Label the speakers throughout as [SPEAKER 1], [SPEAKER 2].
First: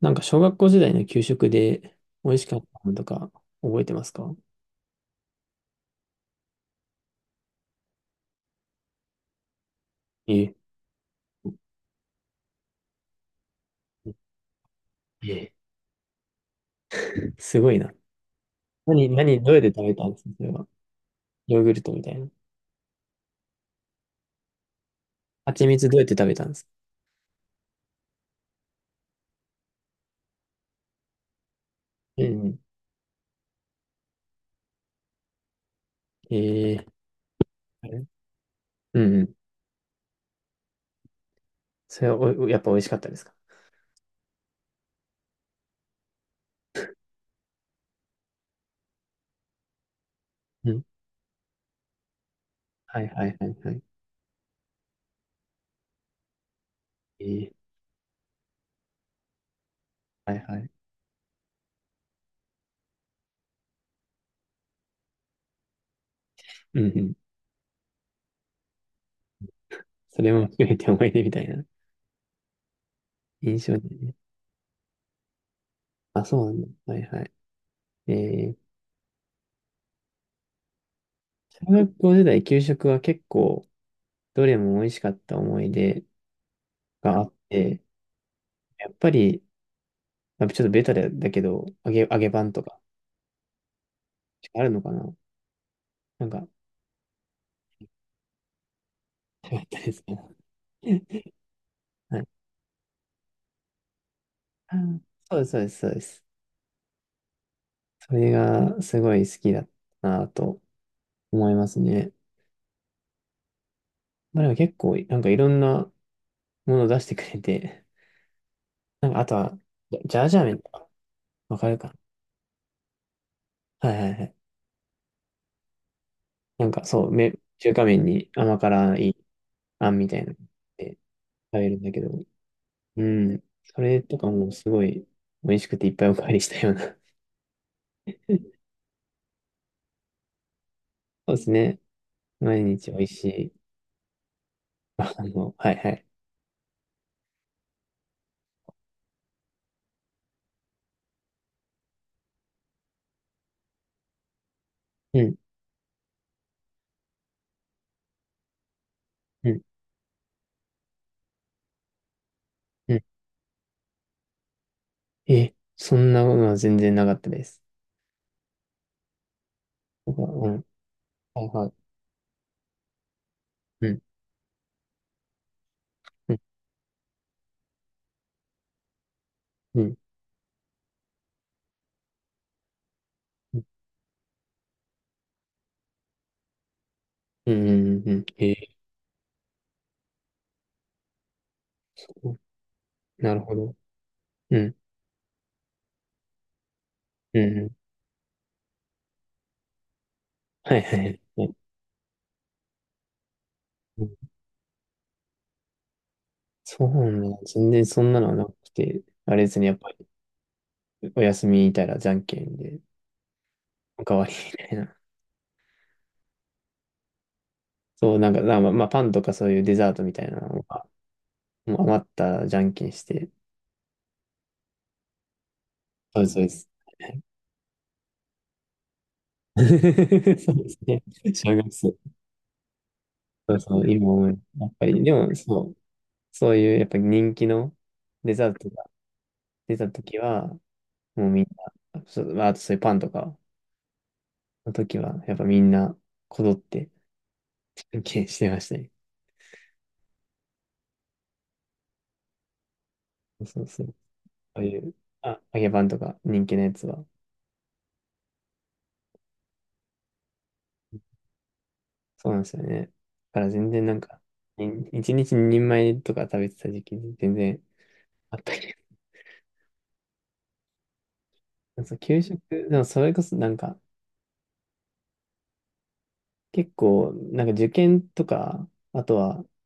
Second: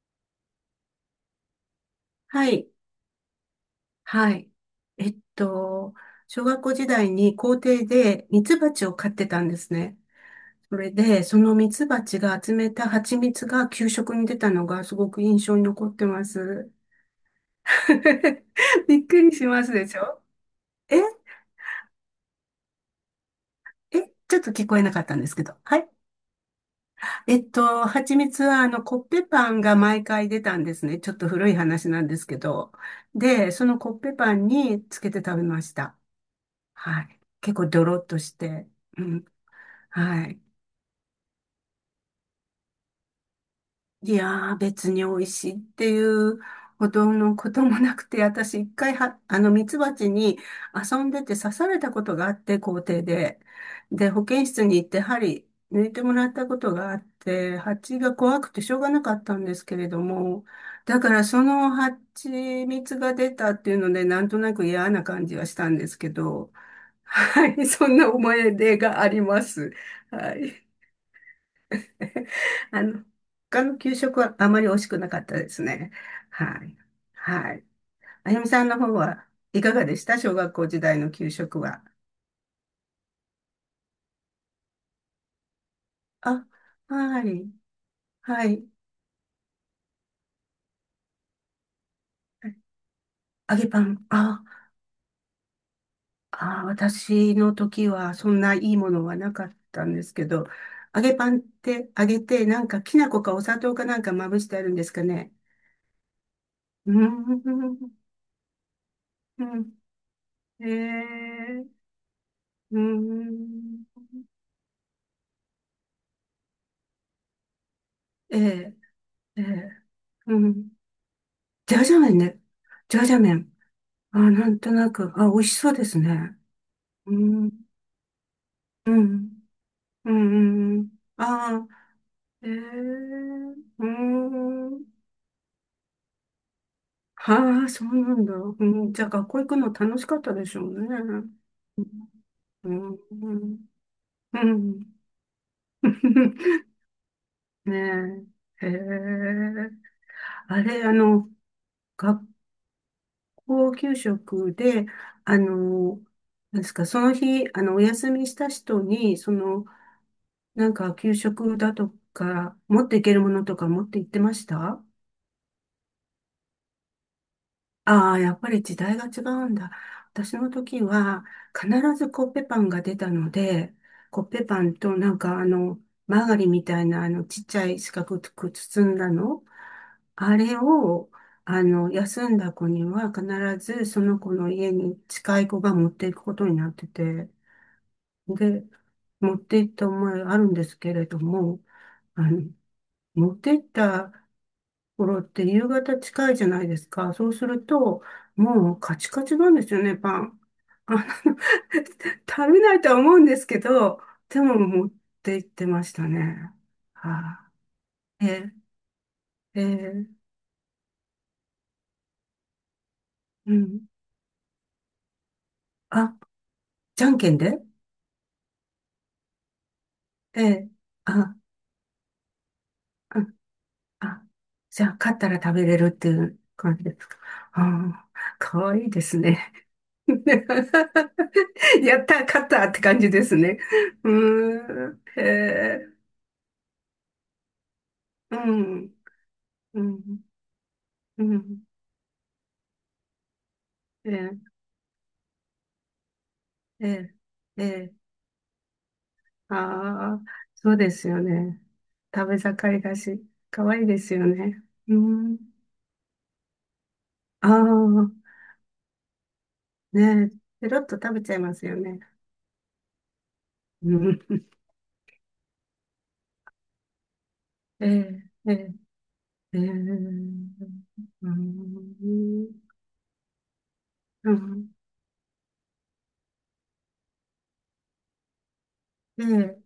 [SPEAKER 1] なんか小学校時代の給食で美味し
[SPEAKER 2] は
[SPEAKER 1] かっ
[SPEAKER 2] い、
[SPEAKER 1] たものとか覚えてますか？
[SPEAKER 2] はい。えっと、小学校時代に校庭でミツバチを飼ってたんですね。
[SPEAKER 1] ええ、
[SPEAKER 2] それで、そのミツバチが集めた蜂蜜が給食に出たのがすごく印
[SPEAKER 1] え
[SPEAKER 2] 象に残ってます。
[SPEAKER 1] すごいな。
[SPEAKER 2] びっ
[SPEAKER 1] 何、
[SPEAKER 2] くり
[SPEAKER 1] 何、
[SPEAKER 2] し
[SPEAKER 1] どうやっ
[SPEAKER 2] ま
[SPEAKER 1] て
[SPEAKER 2] す
[SPEAKER 1] 食
[SPEAKER 2] で
[SPEAKER 1] べ
[SPEAKER 2] し
[SPEAKER 1] たんで
[SPEAKER 2] ょ？
[SPEAKER 1] すかそれは。
[SPEAKER 2] え
[SPEAKER 1] ヨーグルトみたいな。
[SPEAKER 2] え、ちょっと聞こえなかったんですけど。
[SPEAKER 1] 蜂
[SPEAKER 2] は
[SPEAKER 1] 蜜
[SPEAKER 2] い。
[SPEAKER 1] どうやって食べたんですか？
[SPEAKER 2] 蜂蜜はあのコッペパンが毎回出たんですね。ちょっと古い話なんで
[SPEAKER 1] うん
[SPEAKER 2] すけ
[SPEAKER 1] うん。
[SPEAKER 2] ど。で、そのコッペパンにつけて食べました。
[SPEAKER 1] ええ、
[SPEAKER 2] はい。結構ドロッとして。
[SPEAKER 1] う
[SPEAKER 2] う
[SPEAKER 1] んう
[SPEAKER 2] ん。
[SPEAKER 1] ん。
[SPEAKER 2] はい。
[SPEAKER 1] それはお、やっぱ美味しかったですか？
[SPEAKER 2] いやー、別に美味しいっていうほどのこともなくて、私一回は、あの、ミツバチに
[SPEAKER 1] うん。
[SPEAKER 2] 遊んでて刺されたことがあって、校
[SPEAKER 1] は
[SPEAKER 2] 庭
[SPEAKER 1] いはい
[SPEAKER 2] で。
[SPEAKER 1] はいはい。
[SPEAKER 2] で、保健室に行って針抜いてもらったことがあっ
[SPEAKER 1] ええ、
[SPEAKER 2] て、蜂が怖くてしょうがなかったんですけれど
[SPEAKER 1] はい
[SPEAKER 2] も、
[SPEAKER 1] はい。
[SPEAKER 2] だからその蜂蜜が出たっていうので、なんとなく嫌な感じはしたんですけど、
[SPEAKER 1] うんうん。
[SPEAKER 2] はい、そんな思い出があります。
[SPEAKER 1] それ
[SPEAKER 2] は
[SPEAKER 1] も含
[SPEAKER 2] い。
[SPEAKER 1] めて思い出みたいな
[SPEAKER 2] あの、
[SPEAKER 1] 印
[SPEAKER 2] 他
[SPEAKER 1] 象
[SPEAKER 2] の
[SPEAKER 1] で
[SPEAKER 2] 給
[SPEAKER 1] ね。
[SPEAKER 2] 食はあまり美味しくなかったですね。
[SPEAKER 1] あ、そうなん
[SPEAKER 2] は
[SPEAKER 1] だ。
[SPEAKER 2] い。
[SPEAKER 1] はいはい。
[SPEAKER 2] はい。
[SPEAKER 1] え
[SPEAKER 2] あやみ
[SPEAKER 1] え、
[SPEAKER 2] さんの方はいかがでした？小学校時代の給食
[SPEAKER 1] 小
[SPEAKER 2] は。
[SPEAKER 1] 学校時代給食は結構どれも美味しかった思い出
[SPEAKER 2] あ、
[SPEAKER 1] があ
[SPEAKER 2] は
[SPEAKER 1] っ
[SPEAKER 2] い。
[SPEAKER 1] て、
[SPEAKER 2] はい。
[SPEAKER 1] やっぱり、まあちょっとベタだけど、揚げパンとか、
[SPEAKER 2] 揚げパン。あ、
[SPEAKER 1] あるのかな、なんか、よ
[SPEAKER 2] あ、私の時はそんないいものはなか
[SPEAKER 1] か
[SPEAKER 2] っ
[SPEAKER 1] った
[SPEAKER 2] た
[SPEAKER 1] で
[SPEAKER 2] んで
[SPEAKER 1] す
[SPEAKER 2] す
[SPEAKER 1] ね。
[SPEAKER 2] けど、揚げパ ンって揚
[SPEAKER 1] は
[SPEAKER 2] げ
[SPEAKER 1] い。
[SPEAKER 2] て、なんかきな粉かお砂糖かなんかまぶしてあるん
[SPEAKER 1] あ
[SPEAKER 2] ですか
[SPEAKER 1] ー、
[SPEAKER 2] ね？
[SPEAKER 1] そうです、そうです、そうです。
[SPEAKER 2] うーん。
[SPEAKER 1] それがすごい好
[SPEAKER 2] う
[SPEAKER 1] きだっ
[SPEAKER 2] ん。
[SPEAKER 1] たなと
[SPEAKER 2] え
[SPEAKER 1] 思い
[SPEAKER 2] ー、
[SPEAKER 1] ますね。
[SPEAKER 2] うーん。
[SPEAKER 1] まあ、でも結構、なんかいろんなもの出してくれて、
[SPEAKER 2] えー、
[SPEAKER 1] なんかあと
[SPEAKER 2] え
[SPEAKER 1] は、
[SPEAKER 2] ー、
[SPEAKER 1] ジャージ
[SPEAKER 2] う
[SPEAKER 1] ャー麺
[SPEAKER 2] ん。
[SPEAKER 1] とか、わか
[SPEAKER 2] ジ
[SPEAKER 1] る
[SPEAKER 2] ャー
[SPEAKER 1] か
[SPEAKER 2] ジャー麺ね。ジャージャー麺。
[SPEAKER 1] な。はいはい
[SPEAKER 2] あ、
[SPEAKER 1] はい。
[SPEAKER 2] なんとなく、あ、美味しそうですね。
[SPEAKER 1] なんかそう、
[SPEAKER 2] う
[SPEAKER 1] め、
[SPEAKER 2] ん、
[SPEAKER 1] 中華麺に甘
[SPEAKER 2] う
[SPEAKER 1] 辛い
[SPEAKER 2] ん、
[SPEAKER 1] あんみ
[SPEAKER 2] う
[SPEAKER 1] たいなの
[SPEAKER 2] ん、うん。
[SPEAKER 1] で食
[SPEAKER 2] あ
[SPEAKER 1] べ
[SPEAKER 2] あ、
[SPEAKER 1] るんだけど、
[SPEAKER 2] ええ、
[SPEAKER 1] うん。そ
[SPEAKER 2] う
[SPEAKER 1] れとかもすご
[SPEAKER 2] ん。
[SPEAKER 1] い美味しくていっぱいおかわりしたような。
[SPEAKER 2] はあ、そうなんだ。うん、じゃあ、学校行くの楽しかったでしょうね。
[SPEAKER 1] そうですね。毎
[SPEAKER 2] う
[SPEAKER 1] 日美
[SPEAKER 2] ん、
[SPEAKER 1] 味し
[SPEAKER 2] う
[SPEAKER 1] い。
[SPEAKER 2] ん、うん。
[SPEAKER 1] あの、はいはい。
[SPEAKER 2] ねえ。へえ。あれ、あの、学校給食で、
[SPEAKER 1] うん、
[SPEAKER 2] あの、なんですか、その日、あの、お休みした人に、そ
[SPEAKER 1] うん、
[SPEAKER 2] の、なんか給食だとか、持っ
[SPEAKER 1] う
[SPEAKER 2] て
[SPEAKER 1] ん。
[SPEAKER 2] いけるものとか持って行ってました？
[SPEAKER 1] え、そんなのは全然なかったです。
[SPEAKER 2] ああ、やっぱり時代が違うんだ。
[SPEAKER 1] う
[SPEAKER 2] 私の
[SPEAKER 1] ん、
[SPEAKER 2] 時は
[SPEAKER 1] はいは
[SPEAKER 2] 必
[SPEAKER 1] い。
[SPEAKER 2] ずコッペパンが出たので、
[SPEAKER 1] うん、
[SPEAKER 2] コッペパンとなんかあの、マー
[SPEAKER 1] う
[SPEAKER 2] ガ
[SPEAKER 1] ん、
[SPEAKER 2] リンみたいなあのちっちゃい四角く包んだの、
[SPEAKER 1] うん、
[SPEAKER 2] あれをあの、休んだ子には必
[SPEAKER 1] うん、
[SPEAKER 2] ずその子の家に近い子が持っていくことになってて、
[SPEAKER 1] うん、うんうん、えー、
[SPEAKER 2] で、持って行った思いあるんですけれども、
[SPEAKER 1] そ
[SPEAKER 2] あ
[SPEAKER 1] う、
[SPEAKER 2] の、
[SPEAKER 1] な
[SPEAKER 2] 持っ
[SPEAKER 1] る
[SPEAKER 2] て
[SPEAKER 1] ほ
[SPEAKER 2] 行っ
[SPEAKER 1] ど。
[SPEAKER 2] た
[SPEAKER 1] うん、
[SPEAKER 2] ころって夕方近いじゃないですか。そう
[SPEAKER 1] うん、
[SPEAKER 2] す
[SPEAKER 1] う
[SPEAKER 2] る
[SPEAKER 1] ん。
[SPEAKER 2] と、もうカチカチなんですよね、パン。
[SPEAKER 1] はい
[SPEAKER 2] あ
[SPEAKER 1] は
[SPEAKER 2] の、
[SPEAKER 1] い。はい。
[SPEAKER 2] 食べないとは思うんですけど、
[SPEAKER 1] うん。
[SPEAKER 2] でも持って行ってましたね。
[SPEAKER 1] そうな
[SPEAKER 2] は
[SPEAKER 1] んだ。
[SPEAKER 2] あ、
[SPEAKER 1] 全然そんなのはな
[SPEAKER 2] え
[SPEAKER 1] くて、あれです
[SPEAKER 2] え、え
[SPEAKER 1] ね、やっぱ
[SPEAKER 2] え、
[SPEAKER 1] りお休みいたらじゃんけんで、
[SPEAKER 2] うん。
[SPEAKER 1] おかわりみたいな。
[SPEAKER 2] あ、じゃんけんで、
[SPEAKER 1] そう、なんか、まあ、パンとかそういうデザートみたいな
[SPEAKER 2] え
[SPEAKER 1] の
[SPEAKER 2] え、
[SPEAKER 1] が、
[SPEAKER 2] あ、
[SPEAKER 1] もう余ったらじゃんけんし
[SPEAKER 2] あ、
[SPEAKER 1] て、
[SPEAKER 2] あ、じゃあ勝ったら食べれるってい
[SPEAKER 1] そうです、
[SPEAKER 2] う
[SPEAKER 1] そうです。
[SPEAKER 2] 感じですか？ああ、かわいいですね。
[SPEAKER 1] そう ですね。小学生。
[SPEAKER 2] やった、勝ったって感じです
[SPEAKER 1] そ
[SPEAKER 2] ね。
[SPEAKER 1] うそう、
[SPEAKER 2] う
[SPEAKER 1] 今思う。やっぱ
[SPEAKER 2] ー
[SPEAKER 1] り、
[SPEAKER 2] ん、
[SPEAKER 1] で
[SPEAKER 2] へ
[SPEAKER 1] も、そう、
[SPEAKER 2] え。
[SPEAKER 1] そういう、やっぱり人気のデ
[SPEAKER 2] う
[SPEAKER 1] ザートが
[SPEAKER 2] ん、
[SPEAKER 1] 出
[SPEAKER 2] う
[SPEAKER 1] た時
[SPEAKER 2] ん、
[SPEAKER 1] は、も
[SPEAKER 2] う
[SPEAKER 1] うみん
[SPEAKER 2] ん。
[SPEAKER 1] な、そう、まああとそういうパンとか
[SPEAKER 2] ええ、
[SPEAKER 1] の時は、やっぱみんな、こぞっ
[SPEAKER 2] え
[SPEAKER 1] て、
[SPEAKER 2] え、え
[SPEAKER 1] 献
[SPEAKER 2] え。
[SPEAKER 1] 金してましたね。
[SPEAKER 2] ああ、そうですよね。食べ盛りだし、
[SPEAKER 1] そうそう
[SPEAKER 2] 可
[SPEAKER 1] そ
[SPEAKER 2] 愛いです
[SPEAKER 1] う。
[SPEAKER 2] よね。
[SPEAKER 1] いう、
[SPEAKER 2] うん。
[SPEAKER 1] あ、揚げパンとか人気のやつは、
[SPEAKER 2] ああ、ねえ、ペロッと食べちゃいますよね。
[SPEAKER 1] そうなんですよね。だから全然
[SPEAKER 2] う
[SPEAKER 1] なんか、
[SPEAKER 2] ん。
[SPEAKER 1] い一日二人前とか食べてた時期に全然
[SPEAKER 2] ええ、
[SPEAKER 1] あった
[SPEAKER 2] ええ、
[SPEAKER 1] け
[SPEAKER 2] ええ。う
[SPEAKER 1] ど、そう、給食、
[SPEAKER 2] ん。
[SPEAKER 1] でもそれこそなんか、
[SPEAKER 2] うん。
[SPEAKER 1] 結構、なんか受験とか、あと
[SPEAKER 2] え
[SPEAKER 1] は、
[SPEAKER 2] え、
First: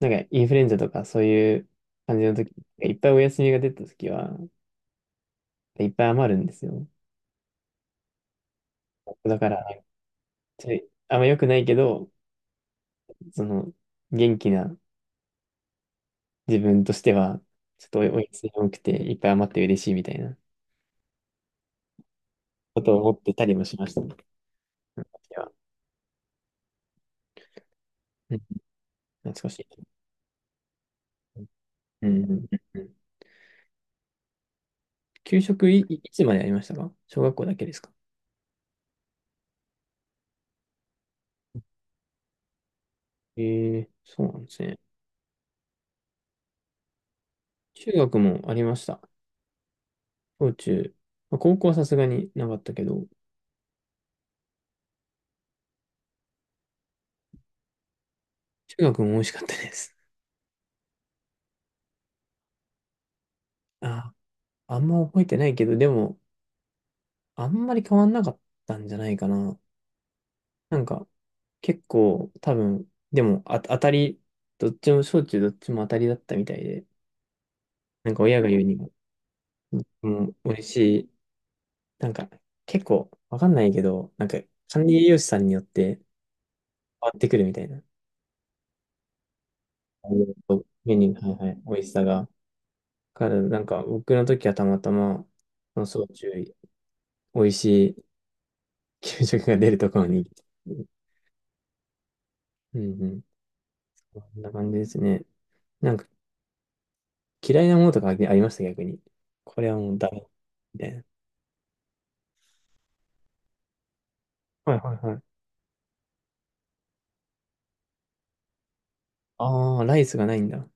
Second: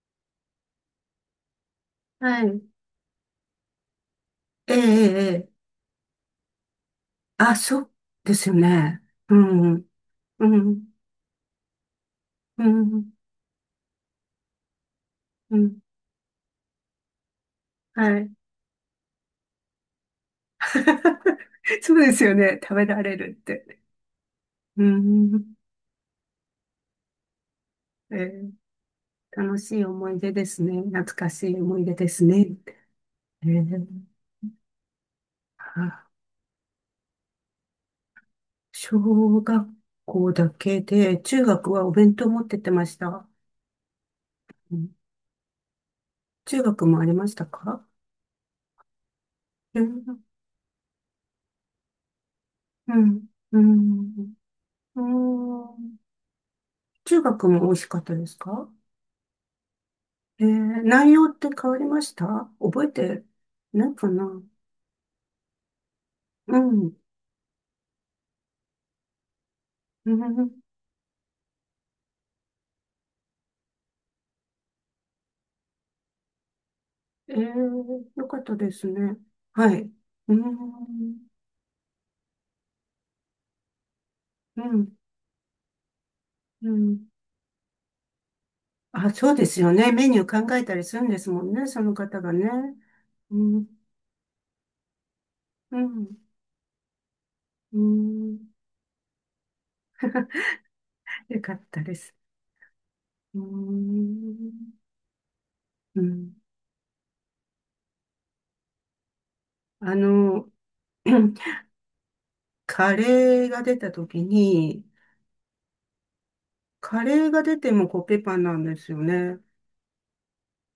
[SPEAKER 1] なんかインフルエンザとかそういう感じの
[SPEAKER 2] は
[SPEAKER 1] 時、
[SPEAKER 2] い。
[SPEAKER 1] いっぱいお休みが出た時は、
[SPEAKER 2] ええ、ええ、ええ、
[SPEAKER 1] いっぱい余るんですよ。
[SPEAKER 2] あ、そうですよね。う
[SPEAKER 1] だから、
[SPEAKER 2] ん、う
[SPEAKER 1] ち
[SPEAKER 2] ん、
[SPEAKER 1] ょ
[SPEAKER 2] う
[SPEAKER 1] いあんま良くないけど、
[SPEAKER 2] ん、
[SPEAKER 1] その、元気な
[SPEAKER 2] うん。
[SPEAKER 1] 自分としては、ちょっとお
[SPEAKER 2] は
[SPEAKER 1] お
[SPEAKER 2] い。
[SPEAKER 1] 休み多くて、いっぱい余って嬉しいみたいな
[SPEAKER 2] そうですよね。食
[SPEAKER 1] こ
[SPEAKER 2] べ
[SPEAKER 1] とを
[SPEAKER 2] られ
[SPEAKER 1] 思って
[SPEAKER 2] るっ
[SPEAKER 1] たりもし
[SPEAKER 2] て。
[SPEAKER 1] ましたね。
[SPEAKER 2] う
[SPEAKER 1] うん、私は
[SPEAKER 2] ん。え
[SPEAKER 1] うん
[SPEAKER 2] ー
[SPEAKER 1] 懐か
[SPEAKER 2] 楽
[SPEAKER 1] しい。
[SPEAKER 2] しい思い出ですね。懐か
[SPEAKER 1] うん。
[SPEAKER 2] しい思い出
[SPEAKER 1] う
[SPEAKER 2] です
[SPEAKER 1] ん
[SPEAKER 2] ね。
[SPEAKER 1] うん。
[SPEAKER 2] えー
[SPEAKER 1] 給食い
[SPEAKER 2] あ、
[SPEAKER 1] つまでありましたか？小学校だけですか？
[SPEAKER 2] 小学校だけで、中学はお弁当持ってってました。
[SPEAKER 1] ええ、そうなんです
[SPEAKER 2] う
[SPEAKER 1] ね。
[SPEAKER 2] ん。中学もありましたか？
[SPEAKER 1] 中学もありました。
[SPEAKER 2] うん、
[SPEAKER 1] 小中。まあ、高校はさすがになかったけ
[SPEAKER 2] う
[SPEAKER 1] ど、
[SPEAKER 2] ん、うん、うん。中学も美味しかったですか？
[SPEAKER 1] 中学も美味しかったです。
[SPEAKER 2] 内容って変わりました？覚えてないか
[SPEAKER 1] あ、
[SPEAKER 2] な。
[SPEAKER 1] あんま覚えてないけど、でも、
[SPEAKER 2] うん、
[SPEAKER 1] あんまり変わんなかったんじゃないかな。
[SPEAKER 2] うん、
[SPEAKER 1] なんか、結構、多分、でも、あ、当たり、どっちも、小中どっちも当たりだったみたいで、
[SPEAKER 2] ええ、
[SPEAKER 1] なんか
[SPEAKER 2] よか
[SPEAKER 1] 親
[SPEAKER 2] っ
[SPEAKER 1] が
[SPEAKER 2] た
[SPEAKER 1] 言う
[SPEAKER 2] で
[SPEAKER 1] に
[SPEAKER 2] す
[SPEAKER 1] も、
[SPEAKER 2] ね。はい。う
[SPEAKER 1] も
[SPEAKER 2] ー
[SPEAKER 1] う、美味しい。
[SPEAKER 2] ん、
[SPEAKER 1] なんか、結構、わかんないけど、なんか、
[SPEAKER 2] う
[SPEAKER 1] 管
[SPEAKER 2] ん、
[SPEAKER 1] 理栄養士さんによって変
[SPEAKER 2] うん。
[SPEAKER 1] わってくるみたいな。
[SPEAKER 2] あ、そうですよね。メニュー考えたり
[SPEAKER 1] メ
[SPEAKER 2] する
[SPEAKER 1] ニ
[SPEAKER 2] ん
[SPEAKER 1] ュ
[SPEAKER 2] で
[SPEAKER 1] ー、
[SPEAKER 2] す
[SPEAKER 1] は
[SPEAKER 2] も
[SPEAKER 1] いは
[SPEAKER 2] ん
[SPEAKER 1] い、
[SPEAKER 2] ね、
[SPEAKER 1] 美
[SPEAKER 2] そ
[SPEAKER 1] 味し
[SPEAKER 2] の
[SPEAKER 1] さ
[SPEAKER 2] 方
[SPEAKER 1] が。
[SPEAKER 2] がね。
[SPEAKER 1] か
[SPEAKER 2] う
[SPEAKER 1] ら、なん
[SPEAKER 2] ん、
[SPEAKER 1] か、僕の時はたまたま、
[SPEAKER 2] う
[SPEAKER 1] その小
[SPEAKER 2] ん、
[SPEAKER 1] 中美味し
[SPEAKER 2] う
[SPEAKER 1] い
[SPEAKER 2] ん。
[SPEAKER 1] 給食が出るところに。う
[SPEAKER 2] よかったです。
[SPEAKER 1] んうん。
[SPEAKER 2] うー
[SPEAKER 1] こんな感
[SPEAKER 2] ん、
[SPEAKER 1] じですね。なん
[SPEAKER 2] う
[SPEAKER 1] か
[SPEAKER 2] ん。
[SPEAKER 1] 嫌いなものとかありました、逆に。これはも
[SPEAKER 2] あ
[SPEAKER 1] うダメ。
[SPEAKER 2] の、
[SPEAKER 1] みたいな。
[SPEAKER 2] カレーが出た時
[SPEAKER 1] はい
[SPEAKER 2] に、
[SPEAKER 1] はいはい。
[SPEAKER 2] カレーが出てもコッペパンなんですよね。
[SPEAKER 1] ああ、ライスがないんだ。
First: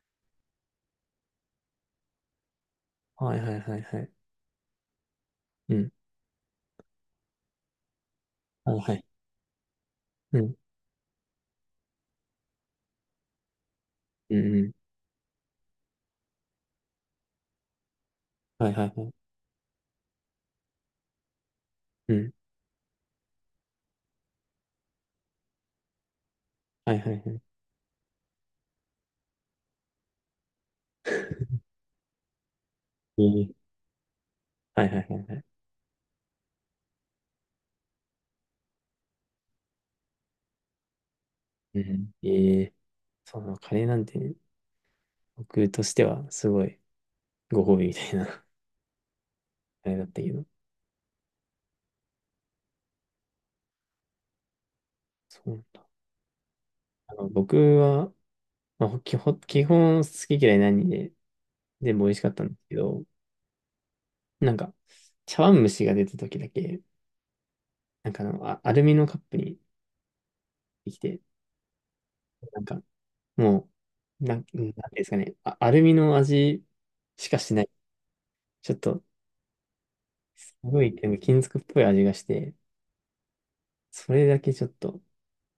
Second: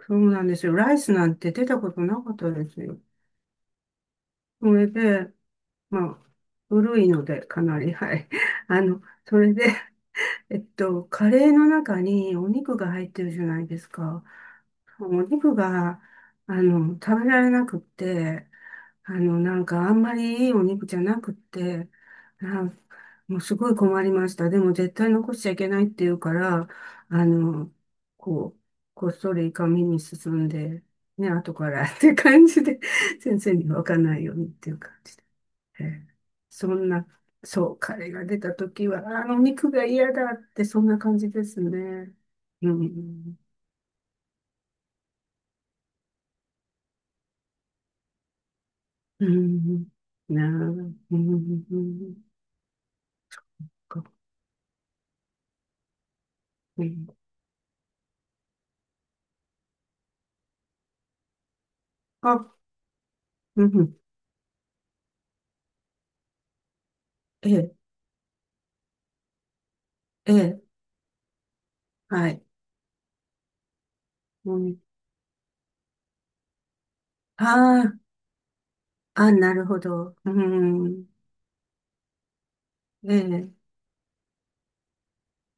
[SPEAKER 2] そうなんですよ。ライスなんて出たことなかったですよ。
[SPEAKER 1] はいはいはいはい。
[SPEAKER 2] それで、
[SPEAKER 1] うん。
[SPEAKER 2] まあ、古いので、かなり、はい。
[SPEAKER 1] はい
[SPEAKER 2] あ
[SPEAKER 1] は
[SPEAKER 2] の、
[SPEAKER 1] い。
[SPEAKER 2] それで、
[SPEAKER 1] うん。
[SPEAKER 2] カレーの中にお肉が入ってるじゃないですか。
[SPEAKER 1] うんうん。
[SPEAKER 2] お肉が、あの、食べられなくって、
[SPEAKER 1] はいはいは
[SPEAKER 2] あ
[SPEAKER 1] い。
[SPEAKER 2] の、なんか、あんまりいいお肉じゃなくって、
[SPEAKER 1] うん。
[SPEAKER 2] なんもうすごい困りました。でも、絶対残しちゃいけないっていうから、
[SPEAKER 1] はいはい
[SPEAKER 2] あ
[SPEAKER 1] はい。
[SPEAKER 2] の、こう、こっそり紙に進んで、ね、後からって感じで、
[SPEAKER 1] え
[SPEAKER 2] 先
[SPEAKER 1] え。
[SPEAKER 2] 生に分かんないようにっていう
[SPEAKER 1] はい
[SPEAKER 2] 感
[SPEAKER 1] はい
[SPEAKER 2] じで。
[SPEAKER 1] はい。
[SPEAKER 2] ええ、そんな、そう、彼が出た時は、あの肉が嫌だって、そんな感じです
[SPEAKER 1] うん。
[SPEAKER 2] ね。
[SPEAKER 1] え
[SPEAKER 2] う
[SPEAKER 1] え。
[SPEAKER 2] ん、
[SPEAKER 1] そうなの、カレーなんてね、僕としてはすごいご褒美みたいな、
[SPEAKER 2] う ん、
[SPEAKER 1] あれだったけ
[SPEAKER 2] な
[SPEAKER 1] ど。
[SPEAKER 2] あ、うん、か、
[SPEAKER 1] そう。
[SPEAKER 2] うん、
[SPEAKER 1] あの、僕は、まあ、基本好き嫌いないんで、全部美味しかった
[SPEAKER 2] あ、
[SPEAKER 1] んですけど、
[SPEAKER 2] うん、
[SPEAKER 1] なんか、茶碗蒸しが出た時だけ、
[SPEAKER 2] ええ、
[SPEAKER 1] なんかあの、アルミのカップに
[SPEAKER 2] ええ、
[SPEAKER 1] できて、
[SPEAKER 2] はい。
[SPEAKER 1] なんか、もう、なん
[SPEAKER 2] う
[SPEAKER 1] ていうん
[SPEAKER 2] ん、
[SPEAKER 1] ですかね、あ、アルミの味しかしない。
[SPEAKER 2] ああ、
[SPEAKER 1] ちょっと、
[SPEAKER 2] あ、なるほど。う
[SPEAKER 1] すごい、
[SPEAKER 2] ん、
[SPEAKER 1] なんか金属っぽい味がして、
[SPEAKER 2] ええ、
[SPEAKER 1] それだけちょっと、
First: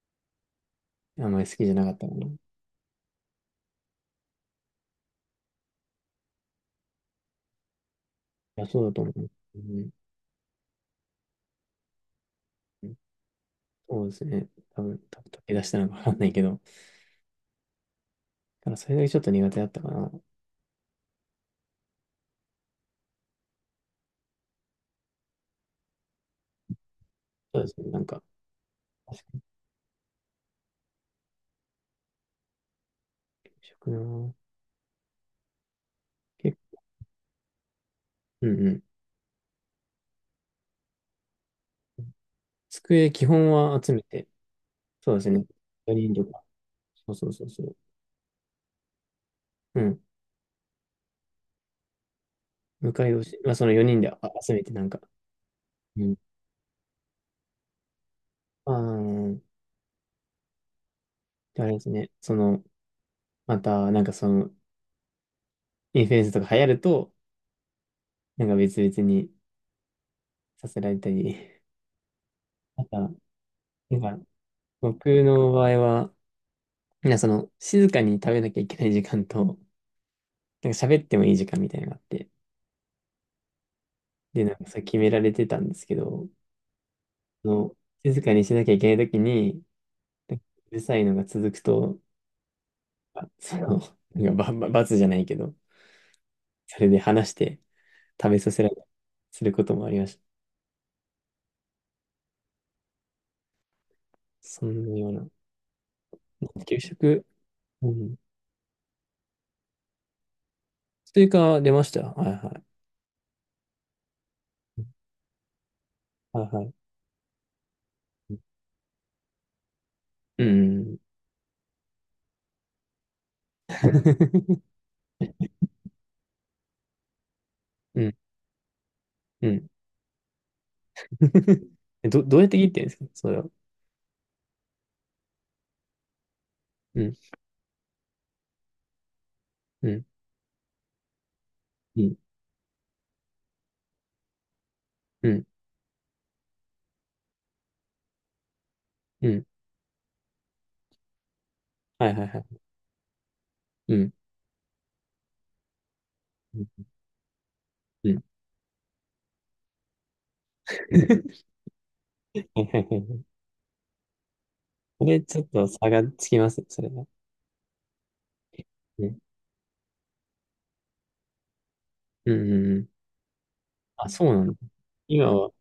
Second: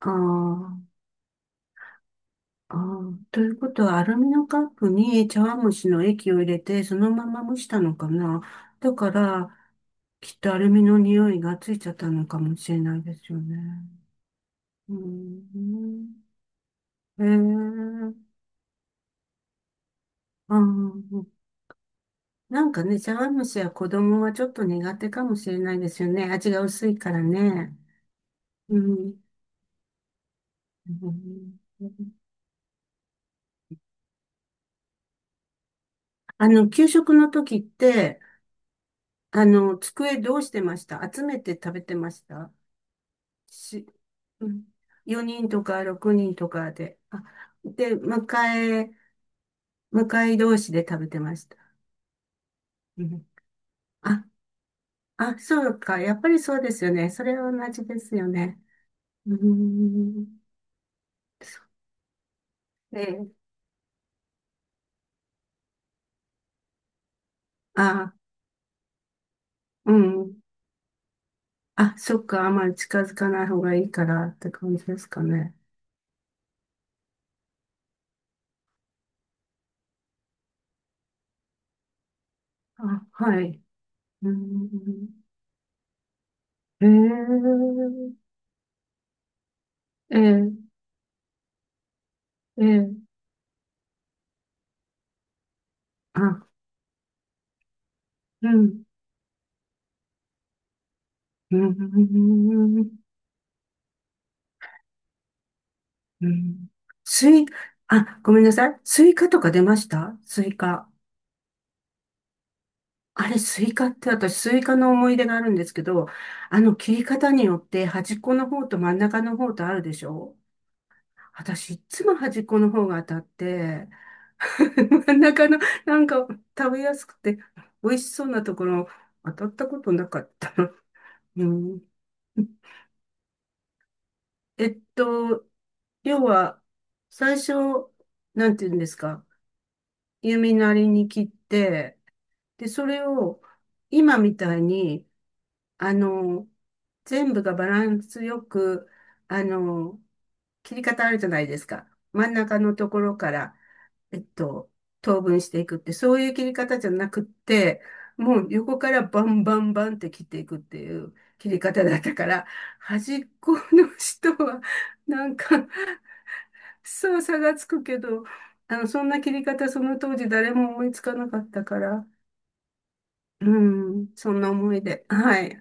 [SPEAKER 2] ああ。
[SPEAKER 1] あんまり好きじゃなかったかな。い
[SPEAKER 2] ああ、ということは、アルミのカップに茶碗蒸しの液を入れて、そのまま蒸したのかな。
[SPEAKER 1] や、そうだ
[SPEAKER 2] だ
[SPEAKER 1] と
[SPEAKER 2] か
[SPEAKER 1] 思う。う
[SPEAKER 2] ら、
[SPEAKER 1] ん、
[SPEAKER 2] きっとアルミの匂いがついちゃったのかもしれないですよね。
[SPEAKER 1] そうですね。多
[SPEAKER 2] う
[SPEAKER 1] 分、多分、溶け出したのかわ
[SPEAKER 2] ん。
[SPEAKER 1] かんないけど、だ
[SPEAKER 2] へえ。
[SPEAKER 1] からそれだけちょっと苦手だったかな。
[SPEAKER 2] あー、なんかね、茶碗蒸しは子供はちょっと苦手かもしれないですよね。味が薄いから
[SPEAKER 1] そうで
[SPEAKER 2] ね。
[SPEAKER 1] すね。なんか、
[SPEAKER 2] う
[SPEAKER 1] 確
[SPEAKER 2] ん。
[SPEAKER 1] かに
[SPEAKER 2] うん。
[SPEAKER 1] 食な。
[SPEAKER 2] あ
[SPEAKER 1] 結
[SPEAKER 2] の、給食の時って、
[SPEAKER 1] 構、うんうん。
[SPEAKER 2] あの、机どうしてました？集めて食べてました
[SPEAKER 1] 机基本は
[SPEAKER 2] し、
[SPEAKER 1] 集めて、
[SPEAKER 2] うん、
[SPEAKER 1] そうです
[SPEAKER 2] 4
[SPEAKER 1] ね。
[SPEAKER 2] 人とか
[SPEAKER 1] 4人
[SPEAKER 2] 6
[SPEAKER 1] と
[SPEAKER 2] 人
[SPEAKER 1] か。
[SPEAKER 2] とかで、
[SPEAKER 1] そう
[SPEAKER 2] あ、
[SPEAKER 1] そうそうそう。
[SPEAKER 2] で、向かい、
[SPEAKER 1] うん。
[SPEAKER 2] 向かい同士で食べてました。う
[SPEAKER 1] 迎えを
[SPEAKER 2] ん、
[SPEAKER 1] し、まあ、その4人であ
[SPEAKER 2] あ、
[SPEAKER 1] 集めてなんか。
[SPEAKER 2] あ、そうか。
[SPEAKER 1] う
[SPEAKER 2] や
[SPEAKER 1] ん。
[SPEAKER 2] っぱりそうですよね。それは同じですよね。
[SPEAKER 1] あ
[SPEAKER 2] うー
[SPEAKER 1] ー、
[SPEAKER 2] ん。
[SPEAKER 1] で、あれ
[SPEAKER 2] そ
[SPEAKER 1] ですね。その、
[SPEAKER 2] う、ええ、
[SPEAKER 1] また、なんかその、インフルエンスとか流行ると、
[SPEAKER 2] あ、
[SPEAKER 1] なんか別々に
[SPEAKER 2] うん。
[SPEAKER 1] させられたり。
[SPEAKER 2] あ、そっか。あんまり
[SPEAKER 1] あと
[SPEAKER 2] 近
[SPEAKER 1] は、
[SPEAKER 2] づかない方がいい
[SPEAKER 1] な
[SPEAKER 2] か
[SPEAKER 1] んか、
[SPEAKER 2] らって感じで
[SPEAKER 1] 僕
[SPEAKER 2] すか
[SPEAKER 1] の
[SPEAKER 2] ね。
[SPEAKER 1] 場合は、なんかその、静かに食べなきゃいけない時間と、なんか喋ってもいい時間みたいなのがあって。
[SPEAKER 2] あ、はい。うー
[SPEAKER 1] で、なんかそれ決めら
[SPEAKER 2] ん。
[SPEAKER 1] れてたんですけど、
[SPEAKER 2] え
[SPEAKER 1] その、
[SPEAKER 2] え、
[SPEAKER 1] 静かにしなきゃいけないときに、
[SPEAKER 2] え
[SPEAKER 1] うるさいのが続くと、
[SPEAKER 2] え、ええ、
[SPEAKER 1] あその、なんか罰じゃないけど、
[SPEAKER 2] あ、
[SPEAKER 1] それで話して食べ
[SPEAKER 2] う
[SPEAKER 1] させられた
[SPEAKER 2] ん。
[SPEAKER 1] りすることもありました。
[SPEAKER 2] うーん。
[SPEAKER 1] そんなような。
[SPEAKER 2] うん。
[SPEAKER 1] 給食、
[SPEAKER 2] スイ、
[SPEAKER 1] うん。
[SPEAKER 2] あ、ごめんなさい。スイカとか出ました？スイカ。
[SPEAKER 1] スイカ出ました。はいはい。
[SPEAKER 2] あれ、スイカって私、スイカの思い出があるんですけど、
[SPEAKER 1] はい
[SPEAKER 2] あ
[SPEAKER 1] はい。
[SPEAKER 2] の、切り方によって端っこの方と真ん中の方とあるでしょ？
[SPEAKER 1] うん。
[SPEAKER 2] 私、いつも端っこの方が当たって、真ん中の、なんか、食べやすくて、美味
[SPEAKER 1] う
[SPEAKER 2] し
[SPEAKER 1] ん。
[SPEAKER 2] そうなところ、当た
[SPEAKER 1] う
[SPEAKER 2] った
[SPEAKER 1] ん。
[SPEAKER 2] ことなかった。う ん。
[SPEAKER 1] え、どどうやって切ってるんですかそれは。
[SPEAKER 2] えっと、要は、
[SPEAKER 1] うん。
[SPEAKER 2] 最初、なんて言うんですか、
[SPEAKER 1] うん。
[SPEAKER 2] 弓なりに切って、
[SPEAKER 1] うん。
[SPEAKER 2] で、それを今みたいに、
[SPEAKER 1] うん。
[SPEAKER 2] あの、全部がバランスよく、
[SPEAKER 1] う
[SPEAKER 2] あ
[SPEAKER 1] ん。
[SPEAKER 2] の、切り方あるじゃないですか。
[SPEAKER 1] はいはい
[SPEAKER 2] 真ん
[SPEAKER 1] は
[SPEAKER 2] 中
[SPEAKER 1] い。
[SPEAKER 2] のところから、
[SPEAKER 1] うん。
[SPEAKER 2] えっと、等分していくって、そういう切り
[SPEAKER 1] う
[SPEAKER 2] 方
[SPEAKER 1] ん。
[SPEAKER 2] じゃなくって、
[SPEAKER 1] うん。
[SPEAKER 2] もう横からバンバンバンって切っていくっていう切 り方だったか
[SPEAKER 1] は
[SPEAKER 2] ら、
[SPEAKER 1] いはいは
[SPEAKER 2] 端
[SPEAKER 1] い。
[SPEAKER 2] っこの人は、
[SPEAKER 1] これ
[SPEAKER 2] なん
[SPEAKER 1] ちょっ
[SPEAKER 2] か、
[SPEAKER 1] と差がつきますね、それは。
[SPEAKER 2] そう差がつくけど、あの、そん
[SPEAKER 1] ね、
[SPEAKER 2] な切り方、その当時誰も思いつかなかったから、
[SPEAKER 1] うん。うん。うん。
[SPEAKER 2] う
[SPEAKER 1] あ、
[SPEAKER 2] ん、
[SPEAKER 1] そ
[SPEAKER 2] そ
[SPEAKER 1] う
[SPEAKER 2] ん
[SPEAKER 1] なん
[SPEAKER 2] な
[SPEAKER 1] だ。
[SPEAKER 2] 思いで。
[SPEAKER 1] 今
[SPEAKER 2] は
[SPEAKER 1] は
[SPEAKER 2] い。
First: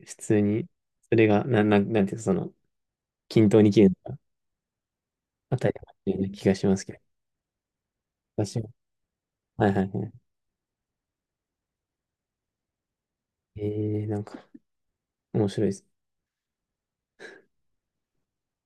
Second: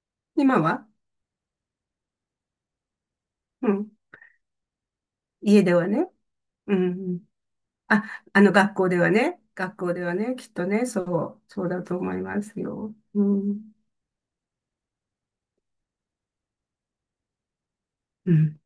[SPEAKER 1] 普通
[SPEAKER 2] 今
[SPEAKER 1] に、
[SPEAKER 2] は。
[SPEAKER 1] それが、なんていうか、その、均等
[SPEAKER 2] う
[SPEAKER 1] に切
[SPEAKER 2] ん。
[SPEAKER 1] る。あ
[SPEAKER 2] 家
[SPEAKER 1] たり
[SPEAKER 2] で
[SPEAKER 1] だ
[SPEAKER 2] は
[SPEAKER 1] 入っ
[SPEAKER 2] ね。
[SPEAKER 1] てようね気がし
[SPEAKER 2] う
[SPEAKER 1] ますけど。
[SPEAKER 2] ん。あ、あの
[SPEAKER 1] 私も。
[SPEAKER 2] 学校ではね。
[SPEAKER 1] はい
[SPEAKER 2] 学
[SPEAKER 1] はい
[SPEAKER 2] 校で
[SPEAKER 1] はい。
[SPEAKER 2] はね。きっとね。そう。そうだと思いますよ。う
[SPEAKER 1] え
[SPEAKER 2] ん。
[SPEAKER 1] ー、なんか、面白いです。
[SPEAKER 2] うん。